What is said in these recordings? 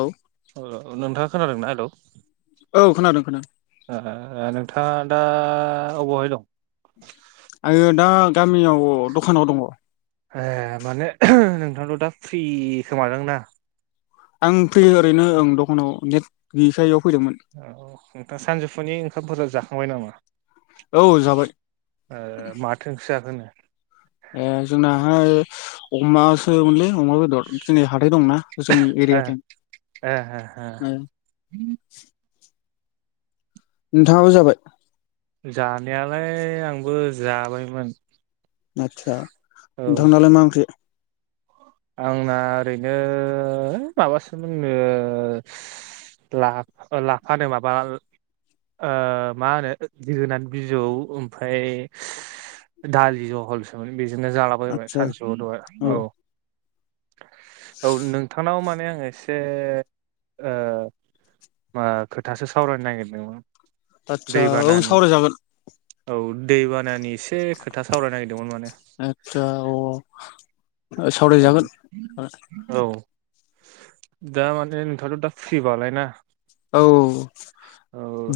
औ। नोंथाङा खोनादोंना हेलौ? औ खोनादों खोनादों। ओ नोंथाङा दा अबावहाय दं? आङो दा गामियाव दखानाव दङ। ए माने नोंथाङाथ' दा फ्रि खोमादां ना? आं फ्रि ओरैनो ओं दखानाव नेट गैयिखाय फैदोंमोन औ नोंथां सानजौफुनि ओंखामफोरा जाखांबाय नामा? औ ओ जाबाय माथो ओंख्रि जाखोनो? ए जोंनाहाय अमासोमोनलै अमा बेदर दिनै हाथाय दंना जोंनि एरियाथिं। ओहो ओ हो। नोंथाङाबो जाबाय? जानायालाय आंबो जाबायमोन। आतसा औ नोंथांनालाय मा ओंख्रि? आंना ओरैनो माबासोमोन ओ ला-लाफानो माबा ओ मा होनो जोगोनार बिजौ ओमफ्राय दालि जहलसोमोन बेजोंनो जालाबायबाय आदसा सानसुआव दहाय औ। औ नोंथांनाव माने आं एसे ओ मा खोथासो सावरायनो नागिरदोंमोन। आदसा औ दैबानानि सावरायजागोन। औ दैबानानि एसे खोथा सावरायनो नागिरदोंमोन माने। ओ औ सावरायजागोन ओ। औ दा माने नोंथाङाथ' दा फ्रिबालाय ना? औ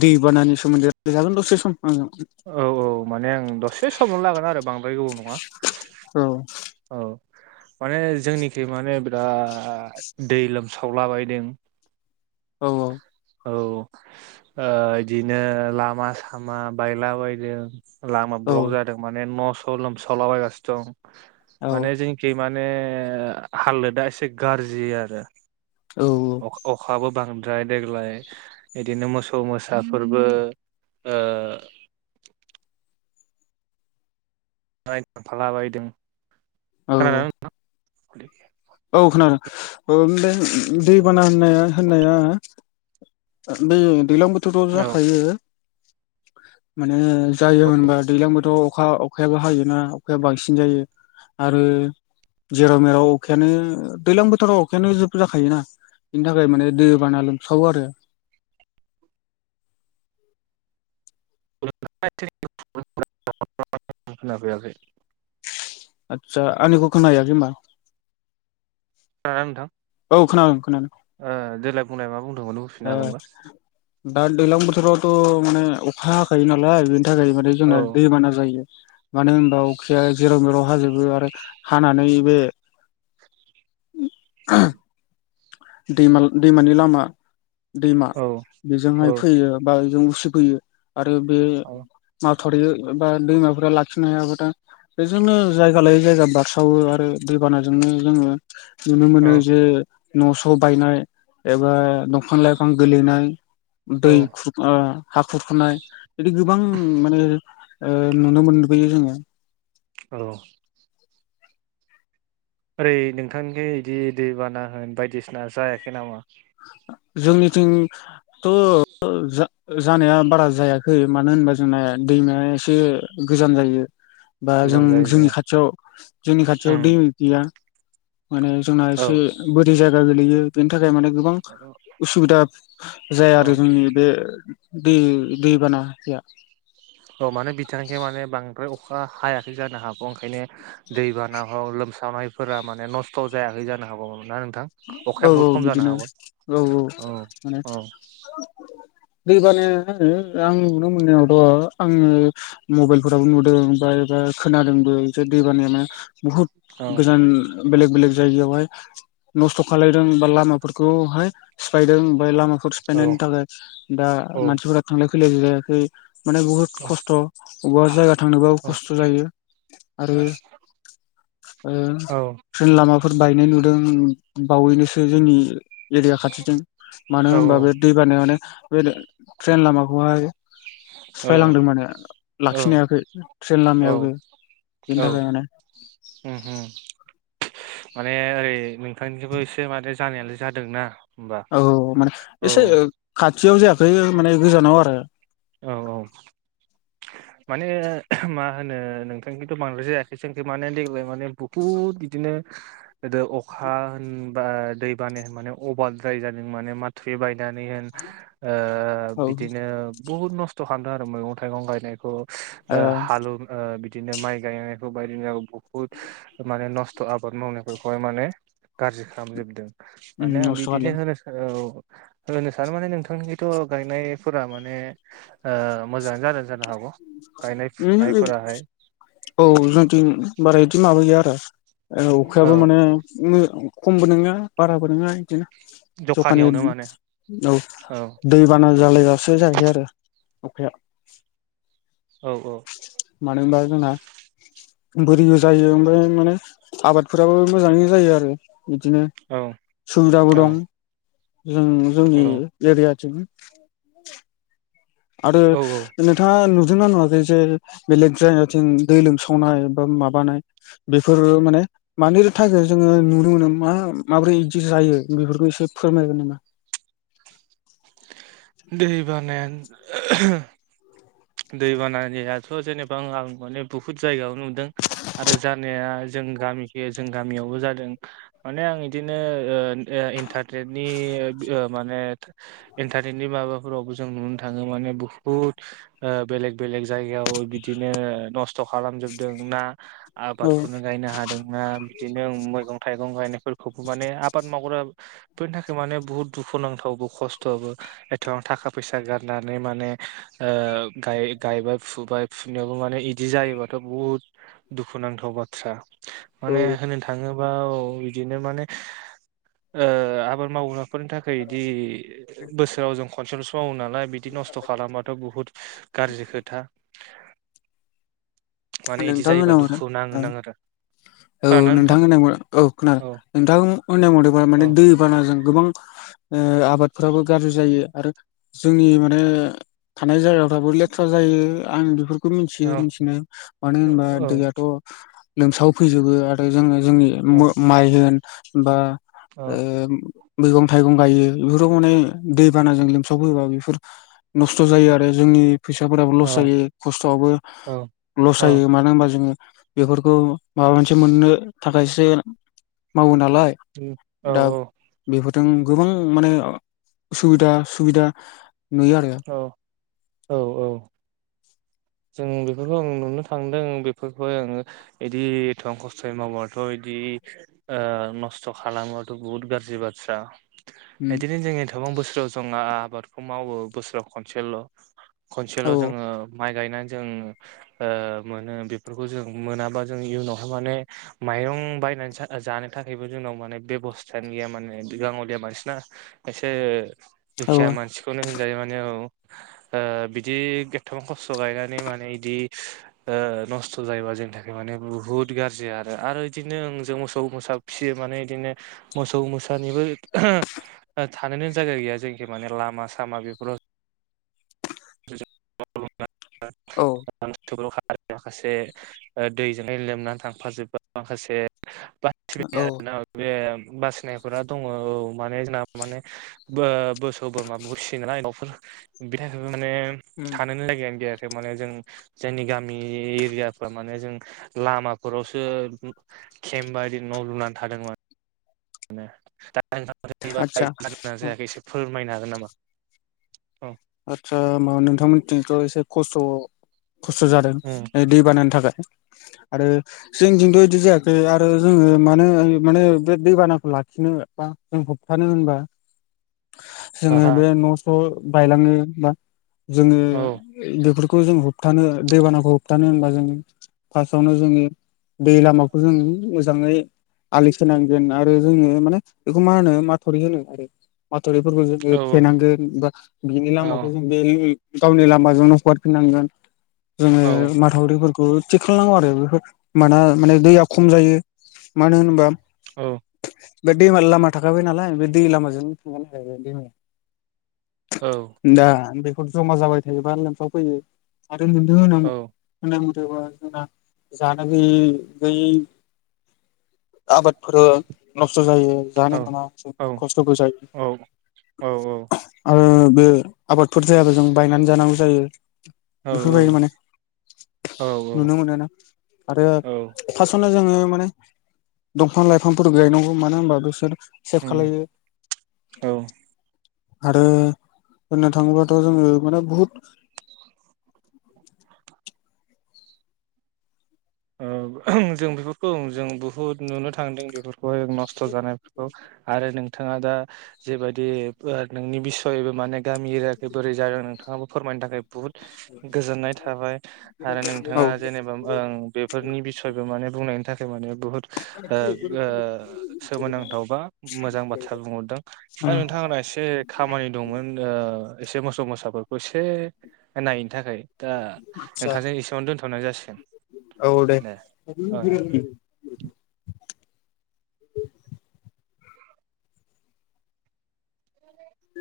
दै बानानि सोमोन्दै जागोन दसे सम। आंजों औ औ माने आं दसे समल' लागोन आरो बांद्राय गोबाव नङा। औ औ। माने जोंनिखै माने बिराद दै लोमसावलाबायदों औ औ। औ ओ इदिनो लामा सामा बायला बायदों। लामा औ ब्लक जादों माने न' स' लोमसावलाबायगासिनो दं औ माने जोंनिखै माने हालोदा एसे गाज्रि आरो। औ अ-अखाबो बां बांद्राय देग्लाय बिदिनो मोसौ मोसाफोरबो ओ [unintelligible] नाय फाला बायदों। औ औ। खुलि गोया। औ खोनादों ओमबे दैबाना होननाया होननाया बे दैज्लां बोथोराव औ जाखायो। [inaudible] माने जायोमोनबा दैज्लां बोथोरावथ' अखा अखायाबो हायोना अखाया बांसिन जायो। आरो जेराव मेराव अखायानो दैज्लां बोथोराव अखायानो जोब जाखायोना? बिनि थाखाय माने दै बाना लोमसावो आरो। [inaudible] [unintelligible] खोनाफैयाखै। आतसा आंनिखौ खोना हैयाखै ओमबा? खोनादों ना नोंथां? औ खोनादों। ओ देेलाय बुंनाय मा बुंदोंमोन ओ बुंफिननो हागोनबा? दा दैज्लां बोथोरावथ' माने अखा हाखायो नालाय बेनि थाखाय माने औ जोंना दैबाना जायो। मानो होनबा अखाया जेराव मेराव हाजोबो आरो हानानै बे [inaudible] दैमा दैमानि लामा दैमा औ औ बेजोंहाय फैयो बा बेजों उसिफैयो आरो बे औ मा थरि बा दैमाफोरा लाखिनो हायाबाथाय बेजोंनो जायगा लायै जायगा बा सावो आरो दैबानाजोंनो जोङो नुनो औ मोनो जे न' स' बायनाय एबा दंफां लाइफां गोलैनाय औ दै खुर हा खुरखुनाय बिदि गोबां माने ओ नुनो मोनबोयो जोङो। औ। ओरै नोंथांनिखि बिदि दैबाना होन बायदिसिना जायाखै नामा? जोंनिथिंथ' जा जानाया बारा जायाखै मानो होनबा जोंना दैमाया एसे गोजान जायो। बा जों गोजान जायो जोंहा जोंनि खाथियाव जोंनि खाथियाव दै गैया। माने जोंना एसे औ बोरि जायगा गोलैयो बेनि थाखाय माने गोबां उसुबिदा जाया आरो औ जोंनि बे बे दैबाना या। औ माने बिथांनिखि माने बां बांद्राय अखा हायाखै जानो हागौ ओंखायनो दैबा हक लोमसावनायफोरा माने नस्थ' जाया जानो हागौ ना? थां औ अखाया औ बहुत खम जानो बिदिनो औ हागौ औ औ। दैबानाया मा मोन्दों? दा आं नुनो मोननायावथ' आंनि मबाइलफोरावबो नुदों बा एबा खोनादोंबो। दैबानाया माने बहुत औ गोजान बेलेग बेलेग जायगायावहाय नस्थ' खालायदों बा लामाफोरखौहाय सिफायदों ओमफ्राय लामा औ सिफायनायनि थाखाय दा मानसिफोरा थांलाय फैलाय जायाखै। माने बहुद खस्थ' बबेबा जायगा थांनोबाबो औ खस्थ' जायो आरो ओ औ ट्रेन लामाफोर बायनाय नुदों बावैनोसो जोंनि एरिया खाथिजों मानो औ होनबा बे दै बानायावनो बे ट्रेन लामाखौहाय सिफायलांदों माने लाखिननो हायाखै ट्रेन औ लामायाबो। बिनि थाखायनो माने। ह ओम। माने ओरै नोंथांनिजोंबो एसे माने जानायालाय जादोंना? होमबा औ माने औ एसे खाथियाव जायाखै माने गोजानाव आरो। औ औ माने मा होनो नोंथां खौन्थ' बांद्रायसो जायाखैसखै माने देग्लाय माने बुहुत बिदिनो। गोदो अखा होनबा दै बाना माने अभारद्राय जादों माने माथो बाय गायनानै होन औ ओ बिदिनो बुहुत नस्थ' खालामदों आरो मैगं थाइगं गायनायखौ। आ हालौ बिदिनो माइ गायनायखौ बायदिनो बुहुत माने नस्थ' आबाद मावनायफोरखौहाय माने गाज्रि खालामजोबदों माने आं नस्थ' बिदिनो खालायदों होनो औ होनो सानो माने नोंथांनिखैथ' गायनायफोरा माने मोजां फुनायफोराहाय औ जोंथि बारा बिदि माबा गैया। आ अखायाबो औ माने खमबो नङा बाराबो नङा बिदिनो। जखानि जखानियावनो माने औ दै बाना जालायबासो जायाखै आरो अखाया औ औ मानोहोनबा जोंना बोरिबो जायो ओमफ्राय माने आबादफोराबो मोजाङै जायो आरो। बिदिनो औ सुबिदाबो औ दं। जों जोंनि औ एरियाथिं आरो औ औ नोंथाङा नुदोंना नुवाखै जे बेलेग जायगाथिं दै लोमसावनाय बा माबानाय बेफोरो माने मानोथो थाखाय जोङो नु मा माबोरै बिदि जायो बेफोरखौ एसे फोरमायगोन नामा? दैबानायानो दै बानायानायथ' जेनेबा आं माने बुहुत जायगायाव नुदों आरो जानाया जों गामिखै जों गामियावबो जादों माने आं बिदिनो इन्टारनेटनि माने इनटारनेटनि नि माबाफोरावबो जों नुनो थाङो माने बुहुथ बेलेग बेलेग जायगायाव बिदिनो। नस्थ' खालामजोबदों ना। औ आबादखौनो गायनो हादोंना बिदिनो मैगं थाइगं गायनायफोरखौबो माने आबाद मावग्रा बेनि थाखाय माने बुहुत दुखुुनांथावबो खस्थ'बो। एथबां थाखा फैसा गारनानै माने गायबाय फुबाय फुनायाव माने बिदि जायोबाथ' बुहुत दुखुनांथाव बाथ्रा माने होननो थाङोबा औ बिदिनो माने आबाद मावनो फोरनि थाखाय इदि बोसोराव जों खनसेलसो मावो नालाय बिदि नस्थ' खालामबाथ' बुहुत गाज्रि खोथा। [unintelligible] माने इदि नोंथां होन जायोबा हरा दुखु नांनो नाङो आरो औ नोंथां होननाय औ खोनादों नोंथां होननाय मा औ माने दैबानाजों गोबां आबादफोराबो गाज्रि जायो आरो जोंनि माने थानाय जायगाफ्राबो लेथ्रा जायो। आं बे मिथियो औ मिथिनाय मानो होनबा दैयाथ' लोमसाव फैजोबो आरो जोङो। जोंनि औ माइ होन बा औ मैगं थाइगं गायो बेफोराव माने दैबानाजों लोमसावबोयोबा बेफोर नस्थ' जायो आरो जोंनि। फैसाफोराबो लस औ जायो खस्थ'आवबो औ लस जायो मानो होनबा जोङो बेफोरखौ माबा मोनसे मोननो थाखायसो मावो नालाय औ दा बेफोर जों गोबां माने सुबिदा सुबिदा नुयो आरो औ औ औ जों बेफोरखौ आं नुनो थांदों बेफोरखौ आङो बिदि एथ' आं खस्थ'यै मावाथ' बिदि ओ नस्थ' खालामाथ' बुहुत गाज्रि बाथ्रा इदिनो जोंनि एथ'बां बोसोराव जोङो आबादखौ मावो बोसोराव खनसेल' औ खनसेल' जोङो माइ गायनानै जों ओ मोनो बेफोरखौ जों मोनाबा जों जोंनावहाय माने माइरं बायनानै जा जानो थाखायबो जोंनाव माने बेबस्थानो गैया माने या मानसिना एसे औ दुखिया मानसिखौनो होनजायो माने औ ओ बिदि एथबां खस्थ' गायनानै माने इदि थ जायोबा जोंनि थाखाय माने बुहुत गाज्रि आरो बिदिनो जों मोसौ मोसा फिसियो माने बिदिनो मोसौ मोसानिबो थानोनो जायगा गैया जोंखि माने लामा सामा बे [unintelligible] [unintelligible] औ आरो माखासे दैजों लोमनानै थांफाजोबा माखासे [unintelligible] औ बासिनायफोरा दङ औ माने जोंना माने बो बोसोरो बोरमा बुरसियो नायनावफोर बि माने थानोनो जायगायानो गैया। माने जों जोंनि गामि एरियाफोर माने जों लामाफोरावसो केम्फ बादि न' लुनानै थादोंमोन। दा [unintelligible] आदसा जादोंना जायाखै एसे फोरमायनो हागोन नामा? औ आतसा माबा नोंथांमोनथिथ' एसे खस्थ' खस्थ' जादों उम बे दै बानानि थाखाय आरो जोंनिथिंथ' इदि जायाखै आरो जोङो मानोे माने बे दैबानाखौ लाखियो। नो बा जों होबथानो होनबा [inaudible] हा जोङो हा बे न' स' बायलाङो बा जोङो औ बेफोर खौ जों होबथानो दैबानाखौ होबथानो होनबा जों फास्टावनो जोङो दै लामाखौ जों मोजाङै आलि खोनांगोन आरो जोङो माने बेखौ मा होनो माथावरि होनो आरोथ रिफोरखौ जोङो औ थेनांगोन बा बिनि औ औ लामाखौ जों बेलि गावनि लामाजोंनो हगारफिननांगोन जोङो औ माथावरिफोरख थिग खालामनांगौ आरो बेफोर माना माने दैया खम जायो मानो होनबा औ बे दैमा लामा थाखाबाय नालाय बे दै लामाजों थांगोन आरो दैमाया औ दा बेफोर जमा जाबाय थायोबा लोमसाव फैयो। आरो [unintelligible] जेब्ला औ जोंना जानो गैयै गैयै। आबादफोरबो नस्थ' जायो। जानो मा खस्थ'खौ जायो। औ औ ओ बे आबादफोर जायाबा जों बायनानै जानांगौ जायो बेफोरबायदि माने। औ नुनो मोनोना आरो औ फास्टावनो जोङो माने दंफां लाइफांफोर गायनांगौ मानो होनबा बिसोर सेभ उम खालायो। औ ओ आरो बुंनो थाङोबाथ' जोङो माने बहुद। [inaudible] ओ जों बेफोर औ जों बुहुत नुनो थांदों बेफोरखौहाय जों नस्थ' जानायफोरखौ आरो नोंथाङा दा जेबायदि बो नोंनि बिसयबो माने गामि एरियाखै बोरै जादों नोंथाङाबो फोरमायनो थाखाय बुहुद गोजोननाय थाबाय आरो नोंथाङा औ जेनेबा ओं बेफोरनि बिसय माने बुंनायनि थाखाय माने बुहुद ओ ओ सोमोनांथाव बा मोजां बाथ्रा बुंहरदों दा नोंथाङा। आंना एसे खामानि दंमोन ओ एसे मोसौ मोसाफोरखौ एसे नायैनो थाखाय। दा आदसा नोंथांजों एसेआवनो दोनथ'नाय जासिगोन। औ दे ओ [unintelligible]